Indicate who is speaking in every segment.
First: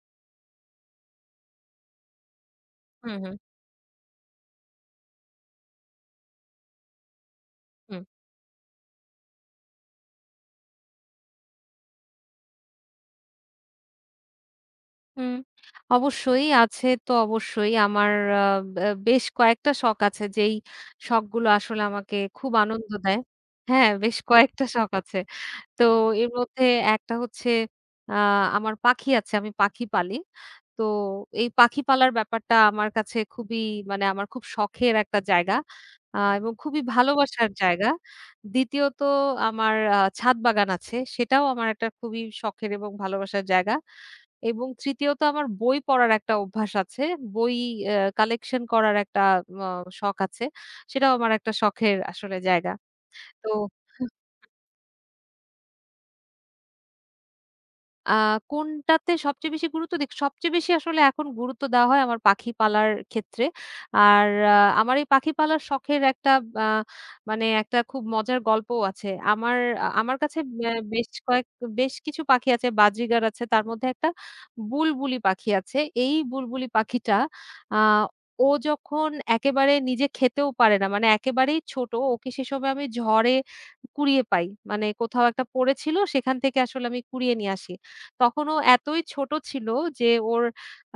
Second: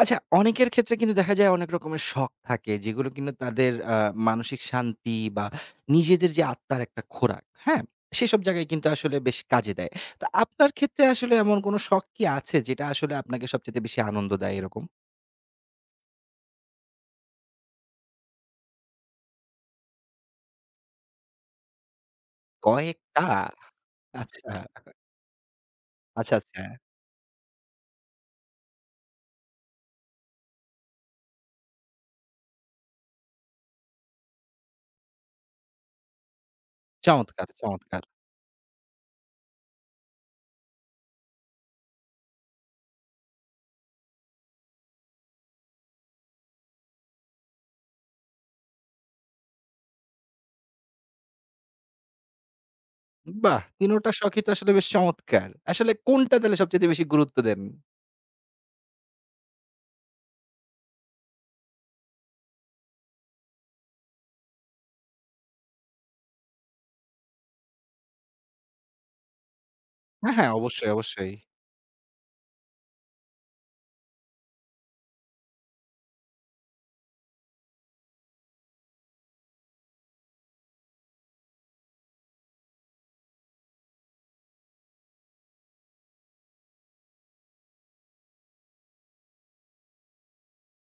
Speaker 1: আচ্ছা, অনেকের ক্ষেত্রে কিন্তু দেখা যায় অনেক রকমের শখ থাকে যেগুলো
Speaker 2: হুম,
Speaker 1: কিন্তু
Speaker 2: হুম,
Speaker 1: তাদের মানসিক শান্তি বা নিজেদের যে আত্মার একটা খোরাক, হ্যাঁ?
Speaker 2: হুম,
Speaker 1: সেসব জায়গায় কিন্তু আসলে বেশ কাজে দেয়। তো আপনার ক্ষেত্রে আসলে এমন কোনো শখ কি আছে যেটা আসলে আপনাকে সবচাইতে বেশি আনন্দ দেয় এরকম?
Speaker 2: হুম। অবশ্যই আছে তো অবশ্যই। আমার আ বে বেশ কয়েকটা শখ আছে যেই শখগুলো আসলে আমাকে খুব আনন্দ দেয়।
Speaker 1: কয়েকটা?
Speaker 2: হ্যাঁ, বেশ
Speaker 1: আচ্ছা,
Speaker 2: কয়েকটা শখ আছে। তো এর
Speaker 1: আচ্ছা, আচ্ছা।
Speaker 2: মধ্যে একটা হচ্ছে আ আমার পাখি আছে, আমি পাখি পালি। তো এই পাখি পালার ব্যাপারটা আমার কাছে খুবই মানে আমার খুব শখের একটা জায়গা এবং খুবই
Speaker 1: চমৎকার,
Speaker 2: ভালোবাসার জায়গা।
Speaker 1: চমৎকার।
Speaker 2: দ্বিতীয়ত আমার ছাদ বাগান আছে। সেটাও আমার একটা খুবই শখের এবং ভালোবাসার জায়গা। এবং তৃতীয়ত আমার বই পড়ার একটা অভ্যাস আছে। বই কালেকশন করার একটা ম শখ আছে। সেটাও আমার একটা শখের আসলে জায়গা। তো
Speaker 1: বাহ! ৩ টা শখই তো আসলে বেশ চমৎকার। আসলে কোনটা তাহলে সবচাইতে বেশি গুরুত্ব দেন?
Speaker 2: আ কোনটাতে সবচেয়ে বেশি গুরুত্ব দিক সবচেয়ে বেশি আসলে এখন গুরুত্ব দেওয়া হয় আমার পাখি পালার ক্ষেত্রে। আর আমার এই পাখি পালার শখের একটা আ মানে একটা খুব মজার গল্পও আছে। আমার
Speaker 1: হ্যাঁ,
Speaker 2: কাছে
Speaker 1: হ্যাঁ,
Speaker 2: ব্যা
Speaker 1: অবশ্যই,
Speaker 2: বেশ
Speaker 1: অবশ্যই।
Speaker 2: কয়েক বেশ কিছু পাখি আছে, বাজিগার আছে, তার মধ্যে একটা বুলবুলি পাখি আছে। এই বুলবুলি পাখিটা আ ও যখন একেবারে নিজে খেতেও পারে না, মানে একেবারেই ছোট, ওকে সে সময় আমি ঝড়ে কুড়িয়ে পাই। মানে কোথাও একটা পড়েছিল, সেখান থেকে আসলে আমি কুড়িয়ে নিয়ে আসি। তখন ও এতই ছোট ছিল যে ওর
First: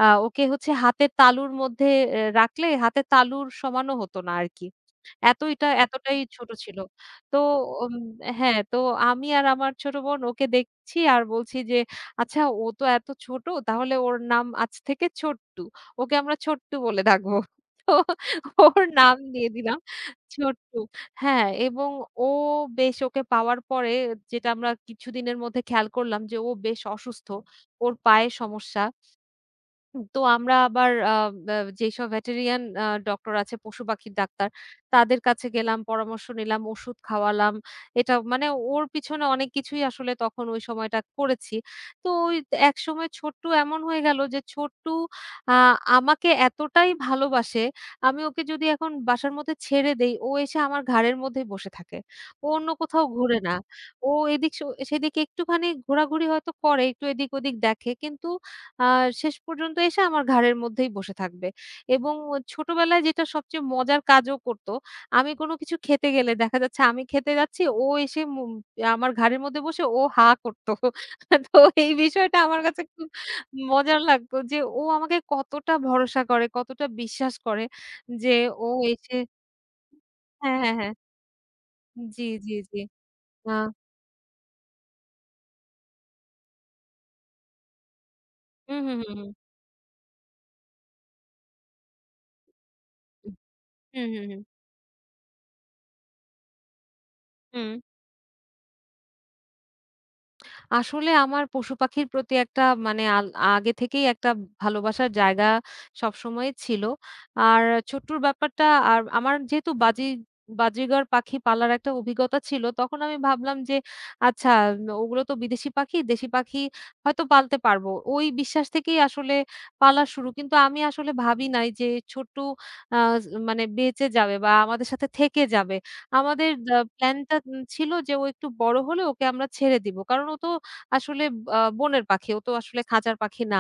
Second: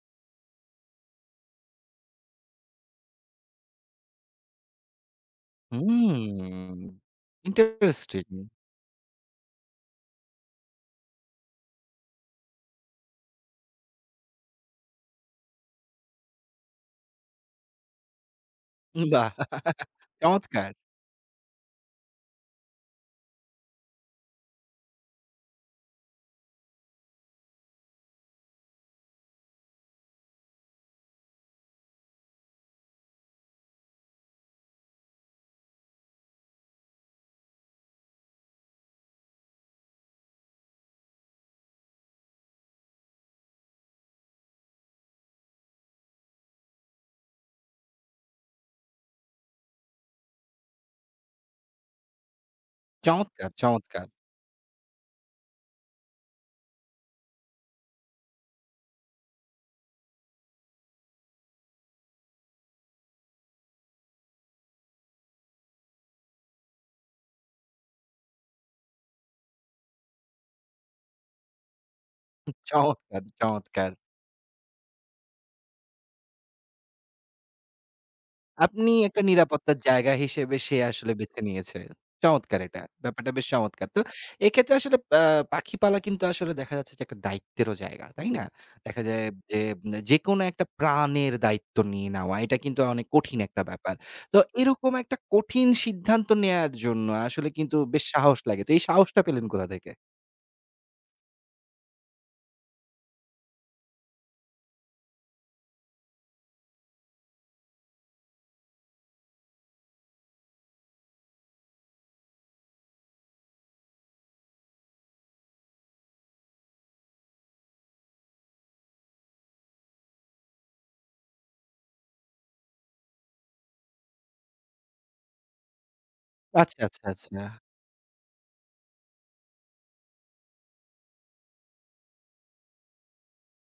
Speaker 2: আ ওকে হচ্ছে হাতের তালুর মধ্যে রাখলে হাতের তালুর সমানও হতো না আরকি। এতটাই ছোট
Speaker 1: হুম,
Speaker 2: ছিল। তো উম
Speaker 1: ইন্টারেস্টিং।
Speaker 2: হ্যাঁ, তো আমি আর আমার ছোট বোন ওকে দেখছি আর বলছি যে, "আচ্ছা ও তো এত ছোট তাহলে ওর নাম আজ থেকে ছোট্টু। ওকে আমরা ছোট্টু বলে ডাকবো।" তো ওর নাম
Speaker 1: বাহ!
Speaker 2: দিয়ে দিলাম
Speaker 1: চমৎকার।
Speaker 2: ছোট্টু। হ্যাঁ, এবং ও বেশ ওকে পাওয়ার পরে যেটা আমরা কিছুদিনের মধ্যে খেয়াল করলাম যে ও বেশ অসুস্থ। ওর পায়ে সমস্যা। তো আমরা আবার আ বা যেসব ভেটেরিয়ান ডক্টর আছে পশু-পাখির ডাক্তার, তাদের কাছে গেলাম, পরামর্শ নিলাম, ওষুধ খাওয়ালাম। এটা মানে ওর পিছনে অনেক কিছুই আসলে তখন ওই সময়টা করেছি। তো ওই একসময় ছোট্টু এমন হয়ে গেল যে ছোট্টু আ আমাকে এতটাই ভালোবাসে, আমি ওকে যদি এখন বাসার মধ্যে ছেড়ে দেই, ও এসে আমার ঘাড়ের মধ্যেই বসে থাকে। ও অন্য কোথাও ঘোরে
Speaker 1: চমৎকার,
Speaker 2: না।
Speaker 1: চমৎকার,
Speaker 2: ও এদিক সেদিকে একটুখানি ঘোরাঘুরি হয়তো করে, একটু এদিক-ওদিক দেখে কিন্তু আ শেষ পর্যন্ত এসে আমার ঘাড়ের মধ্যেই বসে থাকবে। এবং ছোটবেলায় যেটা সবচেয়ে মজার কাজও করত, আমি কোনো কিছু খেতে গেলে দেখা যাচ্ছে আমি খেতে যাচ্ছি, ও এসে আমার ঘাড়ের মধ্যে বসে ও হা করত। তো এই বিষয়টা আমার কাছে খুব
Speaker 1: চমৎকার, চমৎকার।
Speaker 2: মজার লাগতো যে ও আমাকে কতটা ভরসা করে, কতটা বিশ্বাস করে যে ও
Speaker 1: আপনি
Speaker 2: এসে।
Speaker 1: একটা নিরাপত্তার জায়গা
Speaker 2: হ্যাঁ,
Speaker 1: হিসেবে
Speaker 2: হ্যাঁ,
Speaker 1: সে
Speaker 2: হ্যাঁ।
Speaker 1: আসলে বেছে নিয়েছে।
Speaker 2: জি, জি,
Speaker 1: চমৎকার
Speaker 2: জি।
Speaker 1: এটা। ব্যাপারটা বেশ
Speaker 2: আ
Speaker 1: চমৎকার। তো এক্ষেত্রে আসলে পাখি পালা কিন্তু আসলে দেখা যাচ্ছে যে একটা দায়িত্বেরও জায়গা। তাই না?
Speaker 2: হু, হু,
Speaker 1: দেখা
Speaker 2: হু,
Speaker 1: যায়
Speaker 2: হু।
Speaker 1: যে যেকোনো একটা প্রাণের দায়িত্ব নিয়ে নেওয়া এটা কিন্তু অনেক কঠিন একটা ব্যাপার।
Speaker 2: হু, হু, হু।
Speaker 1: তো এরকম একটা কঠিন সিদ্ধান্ত নেয়ার জন্য আসলে
Speaker 2: হুম।
Speaker 1: কিন্তু বেশ সাহস লাগে। তো এই সাহসটা পেলেন কোথা থেকে?
Speaker 2: আসলে আমার পশুপাখির প্রতি একটা মানে আগে থেকেই একটা ভালোবাসার জায়গা সবসময়ই ছিল। আর ছোট্টুর ব্যাপারটা আর আমার যেহেতু বাজিঘর পাখি পালার একটা অভিজ্ঞতা ছিল, তখন আমি ভাবলাম যে আচ্ছা ওগুলো তো বিদেশি পাখি, দেশি পাখি হয়তো পালতে পারবো। ওই বিশ্বাস থেকেই আসলে পালা শুরু। কিন্তু আমি আসলে ভাবি নাই যে ছোট্টু আ মানে বেঁচে যাবে বা আমাদের সাথে থেকে যাবে। আমাদের
Speaker 1: আচ্ছা, আচ্ছা,
Speaker 2: প্ল্যানটা
Speaker 1: আচ্ছা।
Speaker 2: ছিল যে ও একটু বড় হলে ওকে আমরা ছেড়ে দিব। কারণ ও তো আসলে বনের পাখি। ও তো আসলে খাঁচার পাখি না।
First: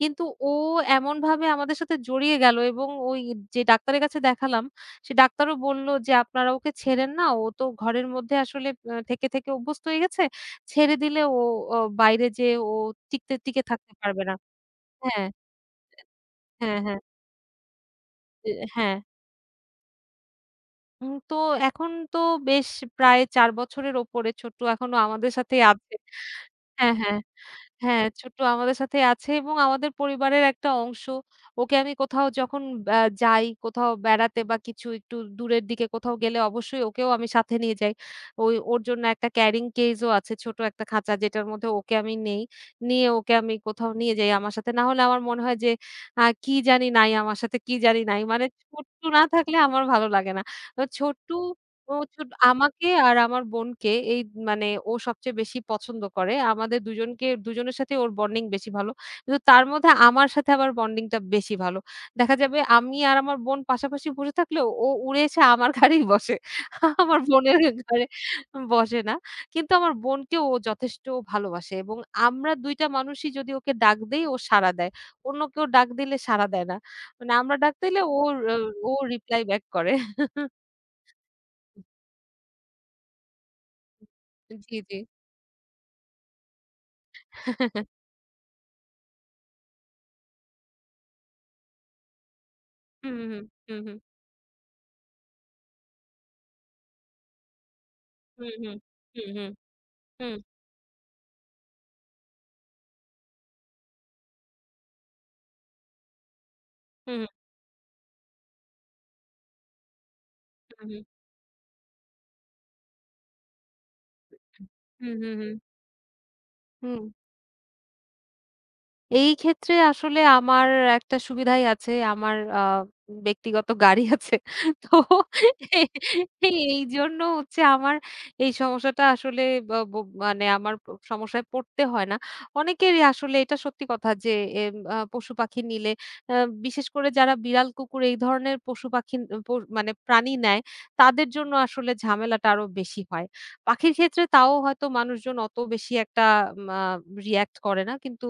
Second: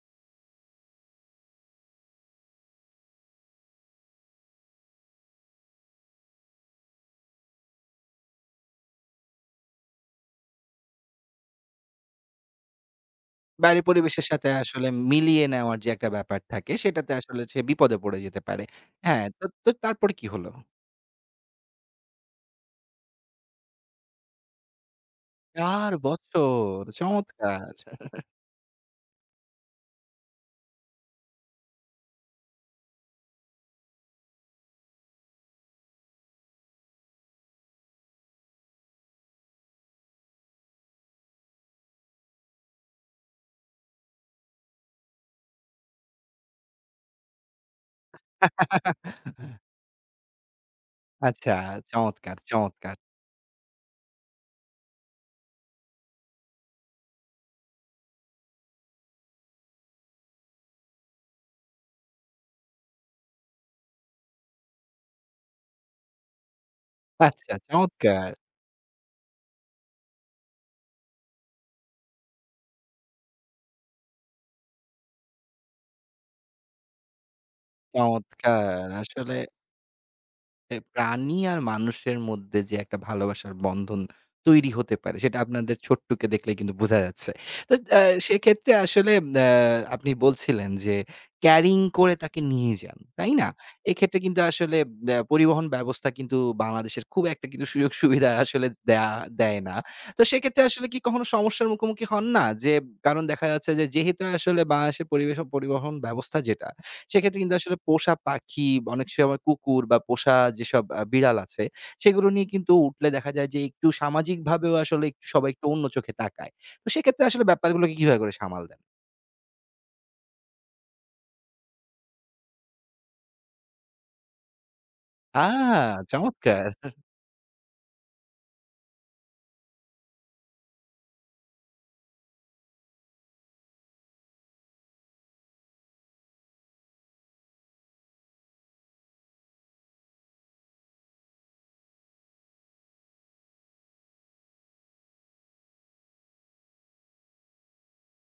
Speaker 2: কিন্তু ও এমনভাবে আমাদের সাথে জড়িয়ে গেল এবং ওই যে ডাক্তারের কাছে দেখালাম, সে ডাক্তারও বলল যে, "আপনারা ওকে ছেড়েন না। ও তো ঘরের মধ্যে আসলে থেকে অভ্যস্ত হয়ে গেছে। ছেড়ে দিলে ও বাইরে যেয়ে ও টিকে
Speaker 1: বাইরের
Speaker 2: থাকতে পারবে
Speaker 1: পরিবেশের
Speaker 2: না।"
Speaker 1: সাথে আসলে
Speaker 2: হ্যাঁ,
Speaker 1: মিলিয়ে নেওয়ার যে একটা ব্যাপার থাকে,
Speaker 2: হ্যাঁ, হ্যাঁ।
Speaker 1: সেটাতে আসলে সে বিপদে পড়ে যেতে
Speaker 2: এ
Speaker 1: পারে।
Speaker 2: হ্যাঁ।
Speaker 1: হ্যাঁ, তো তো তারপরে কি হলো?
Speaker 2: তো এখন তো বেশ প্রায় ৪ বছরের ওপরে ছোট্টু এখনো আমাদের সাথেই
Speaker 1: ৪
Speaker 2: আছে।
Speaker 1: বছর!
Speaker 2: হ্যাঁ, হ্যাঁ।
Speaker 1: চমৎকার!
Speaker 2: হ্যাঁ, ছোট্ট আমাদের সাথে আছে এবং আমাদের পরিবারের একটা অংশ। ওকে আমি কোথাও যখন যাই, কোথাও বেড়াতে বা কিছু একটু দূরের দিকে কোথাও গেলে অবশ্যই ওকেও আমি সাথে নিয়ে যাই। ওই ওর জন্য একটা ক্যারিং কেস ও আছে ছোট একটা খাঁচা যেটার মধ্যে ওকে আমি নেই। নিয়ে ওকে আমি কোথাও নিয়ে যাই আমার সাথে। না হলে আমার মনে হয় যে কি জানি নাই আমার সাথে, কি জানি নাই। মানে ছোট্টু না থাকলে আমার ভালো লাগে না। তো ছোট্টু
Speaker 1: আচ্ছা,
Speaker 2: ও
Speaker 1: চমৎকার,
Speaker 2: আমাকে
Speaker 1: চমৎকার!
Speaker 2: আর আমার বোনকে এই মানে ও সবচেয়ে বেশি পছন্দ করে। আমাদের দুজনকে দুজনের সাথেই ওর বন্ডিং বেশি ভালো। কিন্তু তার মধ্যে আমার সাথে আবার বন্ডিংটা বেশি ভালো। দেখা যাবে আমি আর আমার বোন পাশাপাশি বসে থাকলেও ও উড়ে এসে আমার ঘাড়েই বসে। আমার
Speaker 1: আচ্ছা,
Speaker 2: বোনের ঘাড়ে
Speaker 1: চমৎকার,
Speaker 2: বসে না। কিন্তু আমার বোনকেও ও যথেষ্ট ভালোবাসে এবং আমরা ২ টা মানুষই যদি ওকে ডাক দেই ও সাড়া দেয়। অন্য কেউ ডাক দিলে সাড়া দেয় না। মানে আমরা ডাক দিলে
Speaker 1: চমৎকার!
Speaker 2: ও
Speaker 1: আসলে
Speaker 2: রিপ্লাই ব্যাক করে।
Speaker 1: এ প্রাণী আর মানুষের মধ্যে যে একটা ভালোবাসার বন্ধন তৈরি
Speaker 2: জি, জি।
Speaker 1: হতে পারে সেটা আপনাদের ছোট্টুকে দেখলেই কিন্তু বোঝা যাচ্ছে। তো সেক্ষেত্রে আসলে আ আপনি বলছিলেন যে ক্যারিং করে তাকে নিয়ে যান।
Speaker 2: হুম,
Speaker 1: তাই
Speaker 2: হুম,
Speaker 1: না?
Speaker 2: হুম, হুম,
Speaker 1: এক্ষেত্রে কিন্তু আসলে পরিবহন ব্যবস্থা কিন্তু বাংলাদেশের খুব একটা কিন্তু সুযোগ সুবিধা
Speaker 2: হুম,
Speaker 1: আসলে
Speaker 2: হুম,
Speaker 1: দেয়া
Speaker 2: হুম, হুম,
Speaker 1: দেয় না। তো
Speaker 2: হুম,
Speaker 1: সেক্ষেত্রে আসলে কি কখনো সমস্যার মুখোমুখি হন না? যে কারণ দেখা যাচ্ছে যে যেহেতু আসলে বাংলাদেশের পরিবেশ ও পরিবহন ব্যবস্থা যেটা
Speaker 2: হুম,
Speaker 1: সেক্ষেত্রে কিন্তু আসলে পোষা পাখি, অনেক সময় কুকুর বা পোষা যেসব
Speaker 2: হুম, হুম,
Speaker 1: বিড়াল আছে, সেগুলো নিয়ে কিন্তু উঠলে দেখা যায় যে একটু সামাজিকভাবেও আসলে
Speaker 2: হুম, হুম,
Speaker 1: একটু
Speaker 2: হুম,
Speaker 1: সবাই
Speaker 2: হুম,
Speaker 1: একটু অন্য চোখে তাকায়। তো
Speaker 2: হুম।
Speaker 1: সেক্ষেত্রে আসলে ব্যাপারগুলোকে কিভাবে করে সামাল দেন?
Speaker 2: এই ক্ষেত্রে আসলে আমার একটা সুবিধাই আছে। আমার ব্যক্তিগত গাড়ি আছে। তো
Speaker 1: আ চমৎকার!
Speaker 2: এইজন্য হচ্ছে আমার এই সমস্যাটা আসলে ব ব মানে আমার সমস্যায় পড়তে হয় না। অনেকেরই আসলে এটা সত্যি কথা যে এম আ পশুপাখি নিলে আ বিশেষ করে যারা বিড়াল, কুকুর এই ধরনের পশুপাখি প মানে প্রাণী নেয় তাদের জন্য আসলে ঝামেলাটা আরো বেশি হয়। পাখির ক্ষেত্রে তাও হয়তো মানুষজন অত বেশি একটা মা রিঅ্যাক্ট করে না। কিন্তু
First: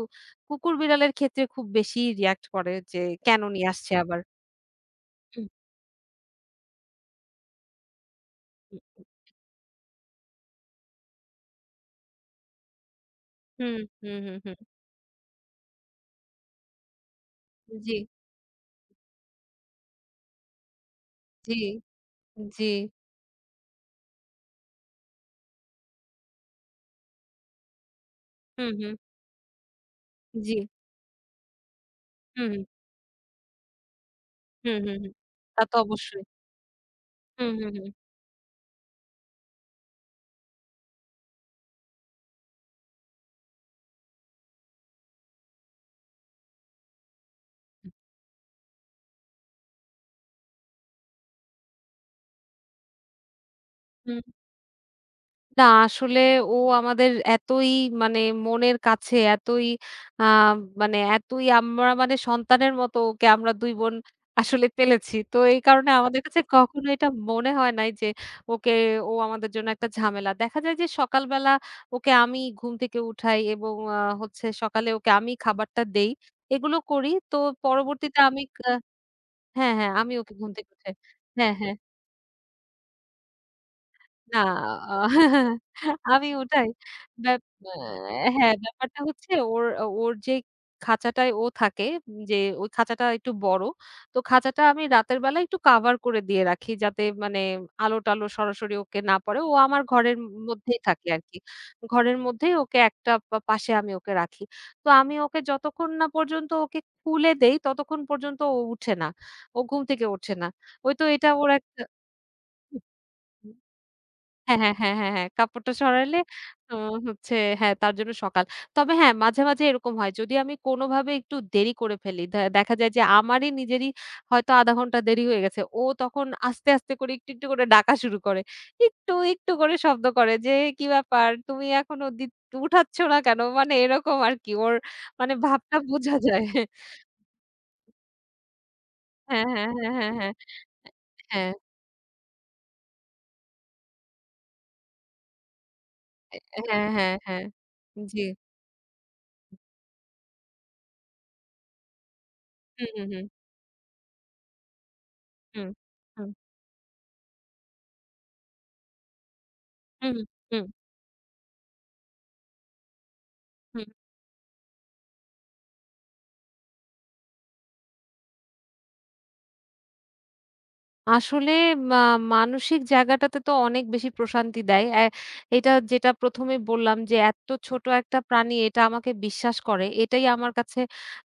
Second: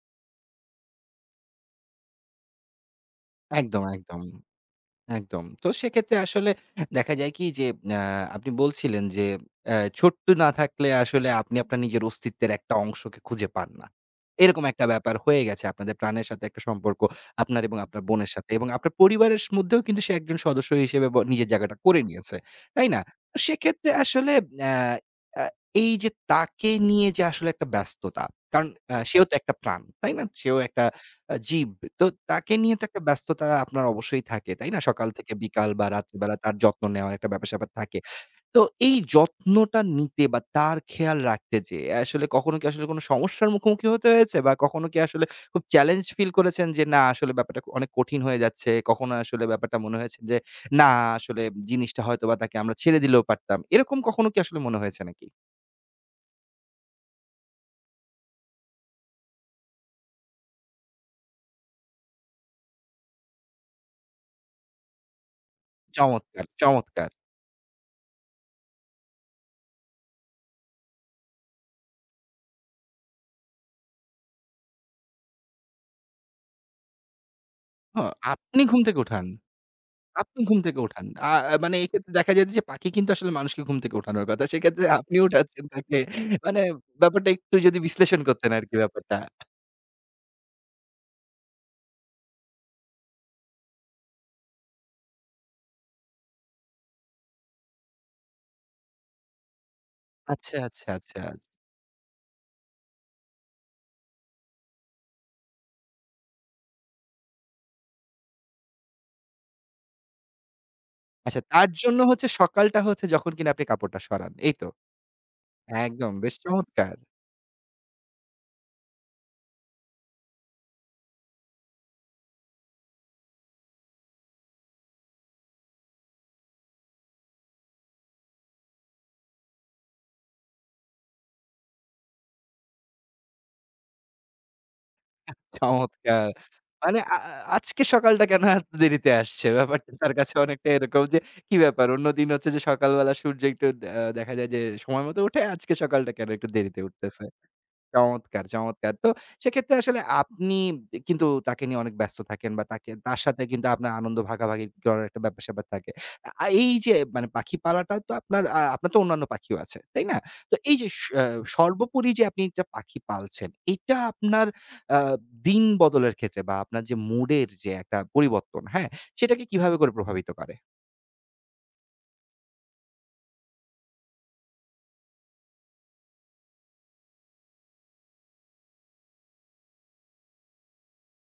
Speaker 2: কুকুর বিড়ালের ক্ষেত্রে খুব বেশি রিঅ্যাক্ট করে যে কেন নিয়ে
Speaker 1: একদম,
Speaker 2: আসছে আবার।
Speaker 1: একদম। একদম।
Speaker 2: হুম,
Speaker 1: তো সেক্ষেত্রে আসলে দেখা যায় কি যে আ আপনি বলছিলেন যে ছোট্ট না থাকলে আসলে আপনি আপনার নিজের অস্তিত্বের একটা অংশকে খুঁজে পান
Speaker 2: হুম,
Speaker 1: না।
Speaker 2: হুম, হুম, হুম, হুম।
Speaker 1: এরকম একটা ব্যাপার হয়ে গেছে আপনাদের প্রাণের সাথে একটা সম্পর্ক আপনার এবং
Speaker 2: জি,
Speaker 1: আপনার বোনের সাথে এবং আপনার পরিবারের স মধ্যেও কিন্তু সে একজন সদস্য হিসেবে ব নিজের
Speaker 2: জি,
Speaker 1: জায়গাটা করে নিয়েছে।
Speaker 2: জি,
Speaker 1: তাই না? তো সেক্ষেত্রে আসলে অ্যা আ এই যে তাকে নিয়ে যে আসলে একটা ব্যস্ততা। কারণ
Speaker 2: হুম, হুম,
Speaker 1: সেও তো একটা প্রাণ। তাই না?
Speaker 2: জি,
Speaker 1: সেও একটা জি, তো
Speaker 2: হুম,
Speaker 1: তাকে
Speaker 2: হুম,
Speaker 1: নিয়ে তো একটা ব্যস্ততা আপনার অবশ্যই থাকে, তাই
Speaker 2: হুম,
Speaker 1: না?
Speaker 2: হুম,
Speaker 1: সকাল
Speaker 2: হুম।
Speaker 1: থেকে
Speaker 2: তা
Speaker 1: বিকাল
Speaker 2: তো
Speaker 1: বা
Speaker 2: অবশ্যই।
Speaker 1: রাত্রিবেলা তার যত্ন নেওয়ার একটা
Speaker 2: হুম,
Speaker 1: ব্যাপার-স্যাপার
Speaker 2: হুম, হুম,
Speaker 1: থাকে। তো এই যত্নটা নিতে বা তার খেয়াল রাখতে যেয়ে আসলে কখনো কি আসলে কোনো সমস্যার মুখোমুখি হতে হয়েছে? বা কখনো কি আসলে খুব চ্যালেঞ্জ ফিল করেছেন যে, না আসলে ব্যাপারটা অনেক কঠিন হয়ে যাচ্ছে? কখনো আসলে ব্যাপারটা মনে হয়েছে যে, না আসলে জিনিসটা হয়তোবা তাকে আমরা ছেড়ে দিলেও পারতাম। এরকম
Speaker 2: হুম।
Speaker 1: কখনো কি আসলে মনে হয়েছে নাকি?
Speaker 2: না আসলে ও আমাদের এতই মানে মনের কাছে এতই আ মানে এতই আমরা মানে সন্তানের মতো ওকে আমরা ২ বোন আসলে পেলেছি। তো এই কারণে আমাদের কাছে
Speaker 1: চমৎকার,
Speaker 2: কখনো এটা
Speaker 1: চমৎকার।
Speaker 2: মনে হয় নাই যে ওকে ও আমাদের জন্য একটা ঝামেলা। দেখা যায় যে সকালবেলা ওকে আমি ঘুম থেকে উঠাই এবং হচ্ছে সকালে ওকে আমি খাবারটা দেই। এগুলো করি। তো
Speaker 1: হ
Speaker 2: পরবর্তীতে আমি
Speaker 1: আপনি ঘুম থেকে উঠান।
Speaker 2: হ্যাঁ, হ্যাঁ আমি ওকে
Speaker 1: আপনি
Speaker 2: ঘুম
Speaker 1: ঘুম
Speaker 2: থেকে
Speaker 1: থেকে
Speaker 2: উঠাই।
Speaker 1: উঠান। আ আ
Speaker 2: হ্যাঁ, হ্যাঁ।
Speaker 1: মানে এক্ষেত্রে দেখা যায় যে পাখি কিন্তু আসলে মানুষকে ঘুম থেকে উঠানোর
Speaker 2: না
Speaker 1: কথা। সেক্ষেত্রে আপনি উঠাচ্ছেন তাকে।
Speaker 2: আমি
Speaker 1: মানে
Speaker 2: ওটাই।
Speaker 1: ব্যাপারটা
Speaker 2: ব্যাপ
Speaker 1: একটু
Speaker 2: অ্যা
Speaker 1: যদি বিশ্লেষণ করতেন
Speaker 2: হ্যাঁ,
Speaker 1: আরকি
Speaker 2: ব্যাপারটা
Speaker 1: ব্যাপারটা।
Speaker 2: হচ্ছে ওর ওর খাঁচাটায় ও থাকে যে ওই খাঁচাটা একটু বড়। তো খাঁচাটা আমি রাতের বেলা একটু কাভার করে দিয়ে রাখি যাতে মানে আলো-টালো সরাসরি ওকে না পড়ে। ও আমার ঘরের
Speaker 1: আচ্ছা,
Speaker 2: মধ্যেই
Speaker 1: আচ্ছা,
Speaker 2: থাকে
Speaker 1: আচ্ছা।
Speaker 2: আরকি। ঘরের মধ্যেই ওকে একটা পাশে আমি ওকে রাখি। তো আমি ওকে যতক্ষণ না পর্যন্ত ওকে খুলে দেই ততক্ষণ পর্যন্ত ও উঠে না। ও ঘুম থেকে ওঠে না। ওই তো এটা
Speaker 1: আচ্ছা
Speaker 2: ওর
Speaker 1: তার
Speaker 2: একটা।
Speaker 1: জন্য হচ্ছে সকালটা হচ্ছে যখন কিনা আপনি কাপড়টা সরান। এই
Speaker 2: হ্যাঁ,
Speaker 1: তো?
Speaker 2: হ্যাঁ, হ্যাঁ, হ্যাঁ, হ্যাঁ। কাপড়টা
Speaker 1: একদম
Speaker 2: সরাইলে
Speaker 1: বেশ
Speaker 2: তো
Speaker 1: চমৎকার।
Speaker 2: হচ্ছে হ্যাঁ, তার জন্য সকাল। তবে হ্যাঁ, মাঝে, মাঝে এরকম হয়। যদি আমি কোনোভাবে একটু দেরি করে ফেলি, দেখা যায় যে আমারই নিজেরই হয়তো ০.৫ ঘন্টা দেরি হয়ে গেছে। ও তখন আস্তে, আস্তে করে একটু, একটু করে ডাকা শুরু করে। একটু, একটু করে শব্দ করে যে, "কি ব্যাপার? তুমি এখনো উঠাচ্ছ না কেন?" মানে এরকম আরকি। ওর মানে ভাবটা বোঝা
Speaker 1: চমৎকার!
Speaker 2: যায়।
Speaker 1: মানে আ আ- আজকে সকালটা কেন এত দেরিতে
Speaker 2: হ্যাঁ,
Speaker 1: আসছে?
Speaker 2: হ্যাঁ,
Speaker 1: ব্যাপারটা
Speaker 2: হ্যাঁ, হ্যাঁ,
Speaker 1: তার
Speaker 2: হ্যাঁ।
Speaker 1: কাছে অনেকটা এরকম যে,
Speaker 2: হ্যাঁ,
Speaker 1: কি ব্যাপার? অন্যদিন হচ্ছে যে সকালবেলা সূর্য একটু দেখা যায় যে সময় মতো উঠে, আজকে সকালটা কেন একটু দেরিতে
Speaker 2: হ্যাঁ, হ্যাঁ,
Speaker 1: উঠতেছে?
Speaker 2: হ্যাঁ। জি।
Speaker 1: চমৎকার, চমৎকার! তো সেক্ষেত্রে আসলে আপনি কিন্তু তাকে নিয়ে অনেক ব্যস্ত থাকেন বা তাকে
Speaker 2: হুম,
Speaker 1: তার
Speaker 2: হুম,
Speaker 1: সাথে কিন্তু আপনার আনন্দ ভাগাভাগি করার একটা ব্যাপার-স্যাপার
Speaker 2: হুম,
Speaker 1: থাকে।
Speaker 2: হুম,
Speaker 1: এই যে মানে পাখি পালাটা তো আপনার আপনার তো অন্যান্য পাখিও আছে, তাই না?
Speaker 2: হুম,
Speaker 1: তো
Speaker 2: হুম,
Speaker 1: এই যে স আহ, সর্বোপরি যে আপনি একটা পাখি পালছেন,
Speaker 2: হুম।
Speaker 1: এটা আপনার আ দিন বদলের ক্ষেত্রে বা আপনার যে মুডের যে একটা পরিবর্তন, হ্যাঁ? সেটাকে কিভাবে করে প্রভাবিত করে?
Speaker 2: আসলে মা মানসিক জায়গাটাতে তো অনেক বেশি প্রশান্তি দেয়। এটা যেটা ১ম এই বললাম যে, এত ছোট একটা প্রাণী এটা আমাকে বিশ্বাস করে। এটাই আমার কাছে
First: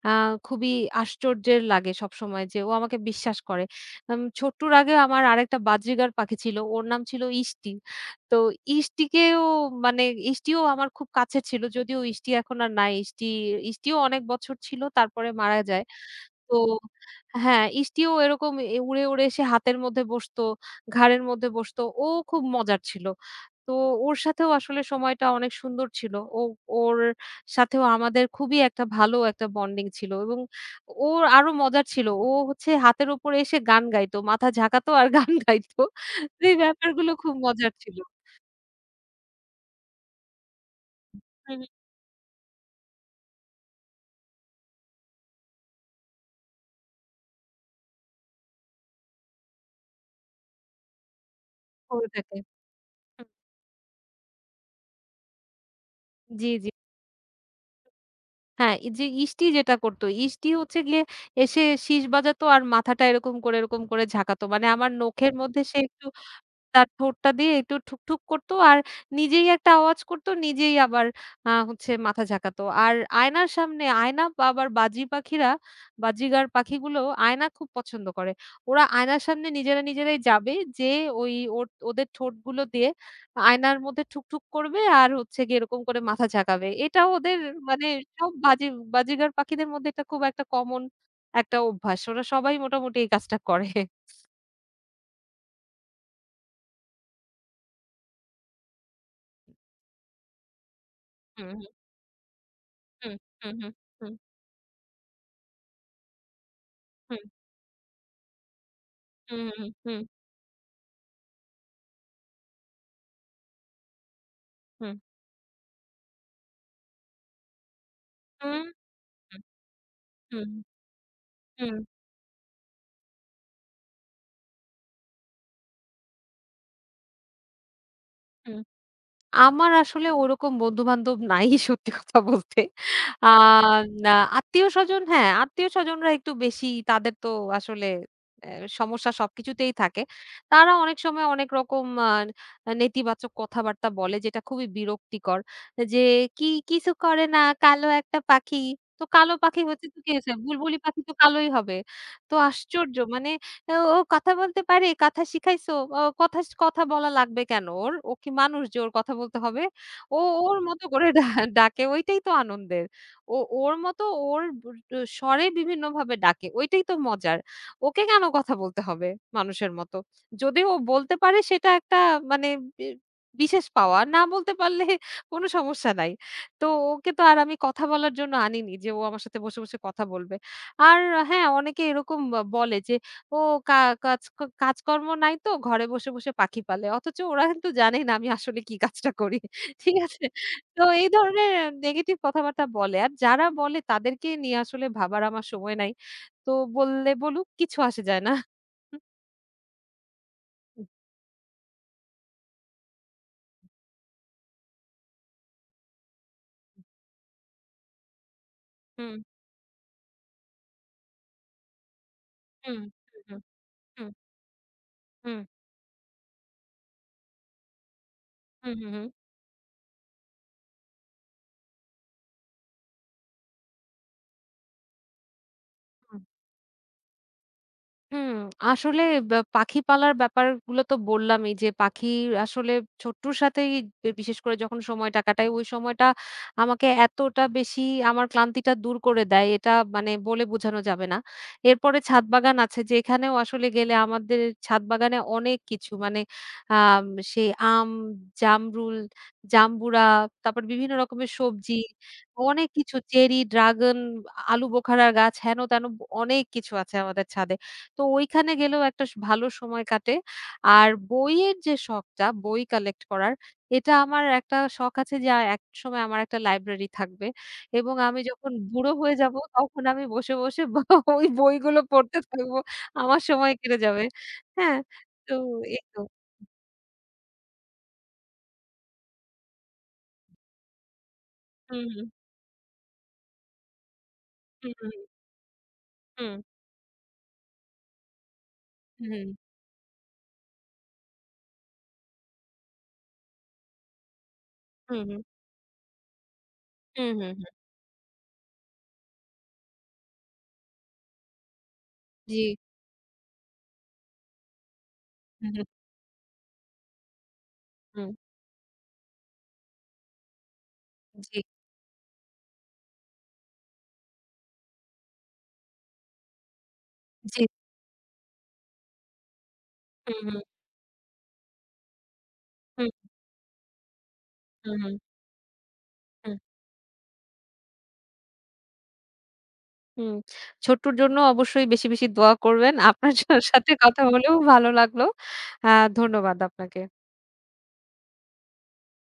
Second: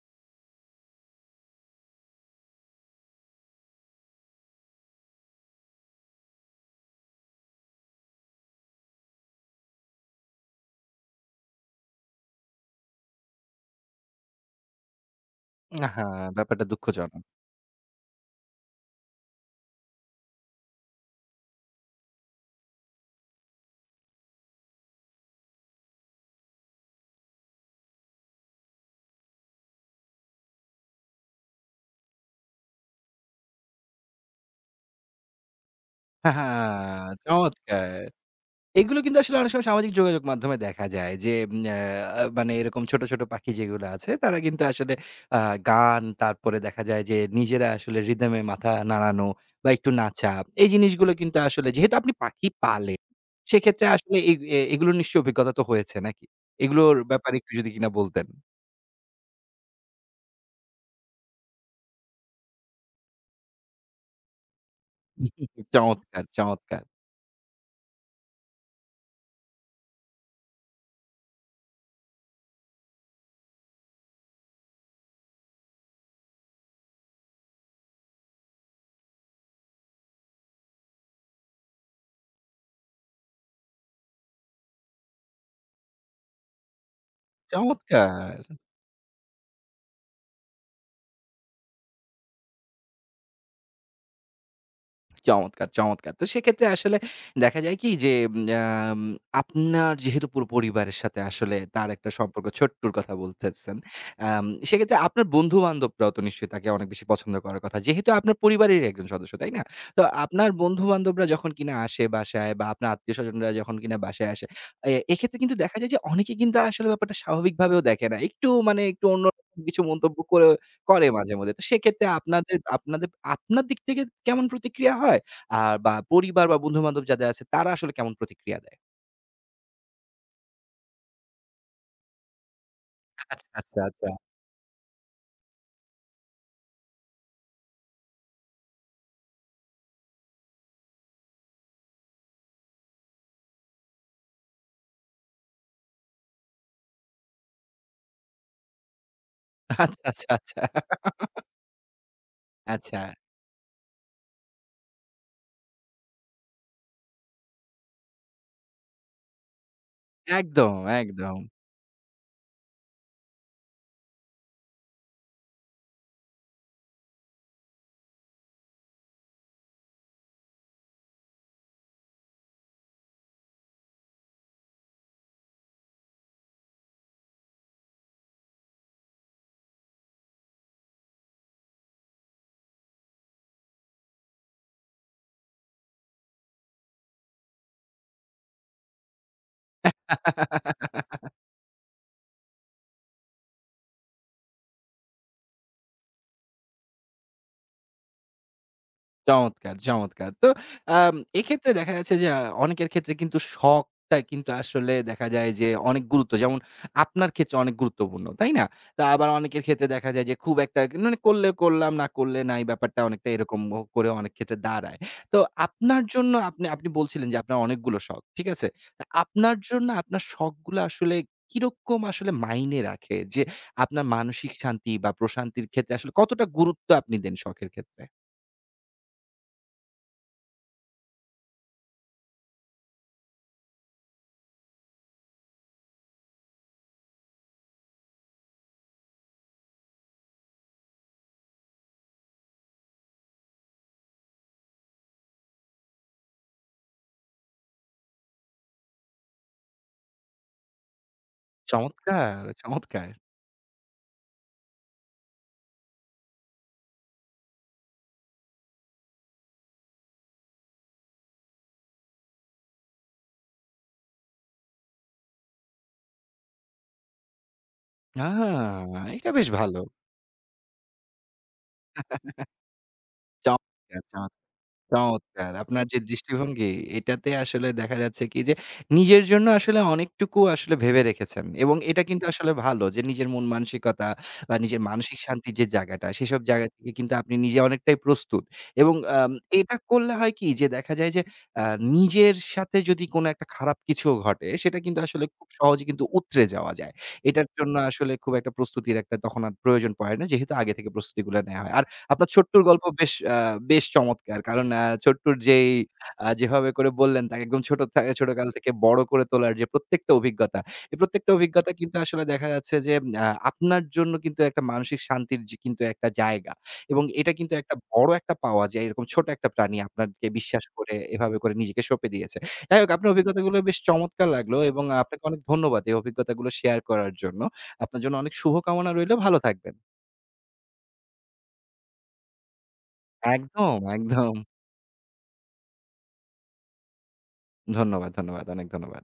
Speaker 2: আ খুবই আশ্চর্যের লাগে সবসময় যে, ও আমাকে বিশ্বাস করে। ছোট্টুর আগে আমার আরেকটা বাজরিগার পাখি ছিল। ওর নাম ছিল ইষ্টি। তো ইষ্টিকেও মানে ইষ্টিও আমার খুব কাছের ছিল। যদিও ইষ্টি এখন আর নাই। ইষ্টিও অনেক বছর ছিল তারপরে মারা যায়।
Speaker 1: আহা!
Speaker 2: তো
Speaker 1: ব্যাপারটা দুঃখজনক।
Speaker 2: হ্যাঁ, ইষ্টিও এরকম উড়ে, উড়ে এসে হাতের মধ্যে বসতো, ঘাড়ের মধ্যে বসতো। ও খুব মজার ছিল। তো ওর সাথেও আসলে সময়টা অনেক সুন্দর ছিল। ওর সাথেও আমাদের খুবই একটা ভালো একটা বন্ডিং ছিল এবং ওর আরো মজার ছিল। ও হচ্ছে হাতের উপরে এসে গান গাইতো। মাথা ঝাঁকাতো আর গান গাইতো। তো
Speaker 1: আহা!
Speaker 2: এই ব্যাপারগুলো খুব মজার ছিল।
Speaker 1: চমৎকার! এগুলো কিন্তু আসলে অনেক সময় সামাজিক যোগাযোগ মাধ্যমে দেখা যায় যে
Speaker 2: হুম,
Speaker 1: উম
Speaker 2: হুম।
Speaker 1: আ মানে এরকম ছোট, ছোট পাখি যেগুলো আছে তারা কিন্তু আসলে আ গান তারপরে দেখা যায় যে নিজেরা আসলে রিদম এ মাথা নাড়ানো বা একটু নাচা। এই জিনিসগুলো কিন্তু আসলে যেহেতু
Speaker 2: করে
Speaker 1: আপনি
Speaker 2: থাকে।
Speaker 1: পাখি পালেন,
Speaker 2: হুম।
Speaker 1: সেক্ষেত্রে আসলে এগ এ এগুলোর নিশ্চয়ই অভিজ্ঞতা তো হয়েছে নাকি?
Speaker 2: জি, জি।
Speaker 1: এগুলোর ব্যাপারে একটু যদি কিনা বলতেন।
Speaker 2: হ্যাঁ, এই যে ইষ্টি যেটা করতো, ইষ্টি হচ্ছে গিয়ে এসে শিস বাজাতো আর মাথাটা এরকম করে, এরকম করে ঝাঁকাতো। মানে আমার নখের মধ্যে সে একটু
Speaker 1: চমৎকার, চমৎকার,
Speaker 2: তার ঠোঁটটা দিয়ে একটু ঠুক-ঠুক করত। আর নিজেই একটা আওয়াজ করত, নিজেই আবার হচ্ছে মাথা ঝাঁকাতো। আর আয়নার সামনে আয়না বা আবার বাজিগার পাখিগুলো আয়না খুব পছন্দ করে। ওরা আয়নার সামনে নিজেরা, নিজেরাই যাবে, যেয়ে ওই ওর ওদের ঠোঁটগুলো দিয়ে আয়নার মধ্যে ঠুক-ঠুক করবে আর হচ্ছে গিয়ে এরকম করে মাথা ঝাঁকাবে। এটা ওদের মানে সব
Speaker 1: চমৎকার,
Speaker 2: বাজিগার পাখিদের মধ্যে এটা খুব একটা কমন একটা অভ্যাস। ওরা সবাই মোটামুটি এই কাজটা করে।
Speaker 1: চমৎকার, চমৎকার। তো সেক্ষেত্রে আসলে দেখা যায় কি যে আম আপনার যেহেতু পুরো পরিবারের সাথে
Speaker 2: হুম,
Speaker 1: আসলে
Speaker 2: হুম,
Speaker 1: তার একটা সম্পর্ক ছোট্টুর
Speaker 2: হুম,
Speaker 1: কথা
Speaker 2: হুম, হুম,
Speaker 1: বলতেছেন।
Speaker 2: হুম,
Speaker 1: সেক্ষেত্রে আপনার বন্ধু-বান্ধবরাও তো নিশ্চয়ই তাকে অনেক বেশি
Speaker 2: হুম।
Speaker 1: পছন্দ করার কথা। যেহেতু আপনার পরিবারেরই একজন সদস্য,
Speaker 2: হুম,
Speaker 1: তাই না?
Speaker 2: হুম, হুম,
Speaker 1: তো আপনার বন্ধু-বান্ধবরা যখন কিনা আসে বাসায় বা আপনার আত্মীয়স্বজনরা যখন কিনা বাসায় আসে, এ এক্ষেত্রে কিন্তু দেখা যায় যে অনেকে কিন্তু আসলে ব্যাপারটা স্বাভাবিকভাবেও দেখে না। একটু
Speaker 2: হুম,
Speaker 1: মানে একটু অন্যরকম কিছু মন্তব্য করে
Speaker 2: হুম,
Speaker 1: করে মাঝেমধ্যে। তো
Speaker 2: হুম,
Speaker 1: সেক্ষেত্রে আপনাদের আপনাদের আপনার দিক থেকে কেমন প্রতিক্রিয়া হয়? আর বা পরিবার বা বন্ধু-বান্ধব যাদের আছে তারা আসলে কেমন প্রতিক্রিয়া
Speaker 2: হুম।
Speaker 1: দেয়?
Speaker 2: আমার আসলে ওরকম বন্ধু-বান্ধব নাই সত্যি কথা বলতে। আ
Speaker 1: আচ্ছা, আচ্ছা, আচ্ছা।
Speaker 2: না, হ্যাঁ, আত্মীয়স্বজনরা একটু বেশি তাদের তো আসলে অ্যা সমস্যা সবকিছুতেই থাকে। তারা অনেক সময় অনেক রকম নেতিবাচক কথাবার্তা বলে যেটা খুবই বিরক্তিকর। যে কি কিছু করে না কালো একটা পাখি। তো কালো পাখি হচ্ছে তো
Speaker 1: আচ্ছা,
Speaker 2: কি
Speaker 1: আচ্ছা,
Speaker 2: হয়েছে?
Speaker 1: আচ্ছা।
Speaker 2: বুলবুলি পাখি তো কালোই হবে। তো আশ্চর্য
Speaker 1: আচ্ছা।
Speaker 2: মানে "ও ও কথা বলতে পারে? কথা শিখাইছো? ও কথা কথা বলা লাগবে কেন ওর? ও কি মানুষ যে ওর কথা বলতে হবে? ও ওর
Speaker 1: একদম,
Speaker 2: মতো করে
Speaker 1: একদম।
Speaker 2: ডাকে ওইটাই তো আনন্দের। ও ওর মতো ওর স্বরে বিভিন্নভাবে ডাকে ওইটাই তো মজার। ওকে কেন কথা বলতে হবে মানুষের মতো? যদি ও বলতে পারে সেটা একটা মানে বি বিশেষ পাওয়া। না বলতে পারলে কোনো সমস্যা নাই। তো ওকে তো আর আমি কথা বলার জন্য আনিনি যে ও আমার সাথে বসে, বসে কথা বলবে।" আর হ্যাঁ, অনেকে এরকম বলে যে ও কা কাজ কাজকর্ম নাই তো ঘরে বসে, বসে পাখি পালে। অথচ ওরা কিন্তু জানেই না আমি আসলে কি কাজটা করি। ঠিক আছে? তো এই ধরনের নেগেটিভ কথাবার্তা বলে। আর যারা বলে তাদেরকে নিয়ে আসলে ভাবার আমার সময় নাই। তো বললে বলুক কিছু আসে যায় না। হুম,
Speaker 1: চমৎকার, চমৎকার। তো এক্ষেত্রে দেখা যাচ্ছে যে অনেকের ক্ষেত্রে কিন্তু শখটা কিন্তু আসলে দেখা যায় যে অনেক গুরুত্ব যেমন আপনার ক্ষেত্রে অনেক গুরুত্বপূর্ণ, তাই না? তা
Speaker 2: হুম,
Speaker 1: আবার অনেকের ক্ষেত্রে দেখা যায় যে খুব একটা মানে করলে করলাম, না করলে নাই
Speaker 2: হুম,
Speaker 1: ব্যাপারটা
Speaker 2: হুম,
Speaker 1: অনেকটা
Speaker 2: হুম,
Speaker 1: এরকম ও করে
Speaker 2: হুম,
Speaker 1: অনেক ক্ষেত্রে দাঁড়ায়। তো
Speaker 2: হুম,
Speaker 1: আপনার জন্য আপনি আপনি বলছিলেন যে আপনার অনেকগুলো শখ, ঠিক আছে?
Speaker 2: হুম, হুম, হুম,
Speaker 1: তা
Speaker 2: হুম।
Speaker 1: আপনার জন্য আপনার শখগুলো আসলে কিরকম আসলে মাইনে রাখে? যে আপনার মানসিক শান্তি বা প্রশান্তির ক্ষেত্রে আসলে কতটা গুরুত্ব আপনি দেন শখের ক্ষেত্রে?
Speaker 2: হুম, আসলে বা পাখি পালার ব্যাপারগুলো তো বললামই যে পাখি আসলে ছোট্টুর সাথেই বিশেষ করে যখন সময়টা কাটাই, ওই সময়টা আমাকে এতটা বেশি আমার ক্লান্তিটা দূর করে দেয়, এটা মানে বলে বোঝানো যাবে না। এরপরে ছাদ বাগান আছে যেখানেও আসলে গেলে আমাদের ছাদ বাগানে অনেক কিছু মানে আম সেই আম, জামরুল, জাম্বুরা, তারপর বিভিন্ন রকমের সবজি,
Speaker 1: চমৎকার,
Speaker 2: অনেক কিছু
Speaker 1: চমৎকার।
Speaker 2: চেরি, ড্রাগন, আলু বোখারার গাছ, হেন তেন অনেক কিছু আছে আমাদের ছাদে। তো ওইখানে গেলেও একটা ভালো সময় কাটে। আর বইয়ের যে শখটা, বই কালেক্ট করার, এটা আমার একটা শখ আছে যে একসময় আমার একটা লাইব্রেরি থাকবে এবং আমি
Speaker 1: আ
Speaker 2: যখন বুড়ো হয়ে
Speaker 1: এটা
Speaker 2: যাব
Speaker 1: বেশ ভালো।
Speaker 2: তখন আমি বসে, বসে ওই বইগুলো পড়তে থাকব। আমার সময় কেটে
Speaker 1: চমৎকার,
Speaker 2: যাবে।
Speaker 1: চমৎকার।
Speaker 2: হ্যাঁ? তো
Speaker 1: চমৎকার!
Speaker 2: এই
Speaker 1: আপনার যে
Speaker 2: তো।
Speaker 1: দৃষ্টিভঙ্গি এটাতে আসলে দেখা যাচ্ছে কি যে, নিজের জন্য আসলে অনেকটুকু আসলে ভেবে রেখেছেন এবং
Speaker 2: হুম,
Speaker 1: এটা
Speaker 2: হুম,
Speaker 1: কিন্তু আসলে ভালো যে নিজের মন মানসিকতা বা
Speaker 2: হুম,
Speaker 1: নিজের
Speaker 2: হুম,
Speaker 1: মানসিক শান্তির যে জায়গাটা,
Speaker 2: হুম,
Speaker 1: সেসব জায়গা থেকে কিন্তু আপনি নিজে অনেকটাই প্রস্তুত এবং
Speaker 2: হুম,
Speaker 1: এটা করলে হয় কি যে দেখা যায় যে আ নিজের সাথে যদি কোনো একটা খারাপ কিছুও ঘটে, সেটা কিন্তু
Speaker 2: হুম, হুম,
Speaker 1: আসলে খুব সহজে কিন্তু উতরে যাওয়া যায়।
Speaker 2: হুম, হুম,
Speaker 1: এটার
Speaker 2: হুম,
Speaker 1: জন্য আসলে খুব একটা প্রস্তুতির একটা তখন আর প্রয়োজন পড়ে না। যেহেতু আগে থেকে প্রস্তুতিগুলা নেয়া হয়। আর আপনার
Speaker 2: জি,
Speaker 1: ছোট্টর গল্প বেশ আ আ বেশ চমৎকার। কারণ ছোট্টুর
Speaker 2: হুম, হুম,
Speaker 1: যেই যেভাবে করে বললেন তাকে একদম ছোট
Speaker 2: হুম,
Speaker 1: ছোট কাল থেকে বড় করে তোলার যে প্রত্যেকটা অভিজ্ঞতা, এই প্রত্যেকটা
Speaker 2: জি,
Speaker 1: অভিজ্ঞতা কিন্তু আসলে দেখা যাচ্ছে যে আপনার জন্য কিন্তু একটা মানসিক শান্তির যে কিন্তু একটা জায়গা এবং এটা
Speaker 2: জি,
Speaker 1: কিন্তু একটা বড় একটা পাওয়া যে এরকম ছোট একটা প্রাণী
Speaker 2: হুম,
Speaker 1: আপনাকে
Speaker 2: হুম,
Speaker 1: বিশ্বাস করে এভাবে করে নিজেকে সঁপে দিয়েছে। যাই
Speaker 2: হুম,
Speaker 1: হোক আপনার অভিজ্ঞতাগুলো বেশ চমৎকার লাগলো
Speaker 2: হুম,
Speaker 1: এবং
Speaker 2: হুম।
Speaker 1: আপনাকে অনেক ধন্যবাদ এই অভিজ্ঞতাগুলো শেয়ার করার জন্য। আপনার জন্য অনেক শুভকামনা রইলো। ভালো থাকবেন।
Speaker 2: হুম, ছোট্টুর জন্য অবশ্যই বেশি, বেশি দোয়া করবেন। আপনার সাথে
Speaker 1: একদম,
Speaker 2: কথা বলেও
Speaker 1: একদম।
Speaker 2: ভালো লাগলো। আ ধন্যবাদ আপনাকে।
Speaker 1: ধন্যবাদ, ধন্যবাদ। অনেক ধন্যবাদ।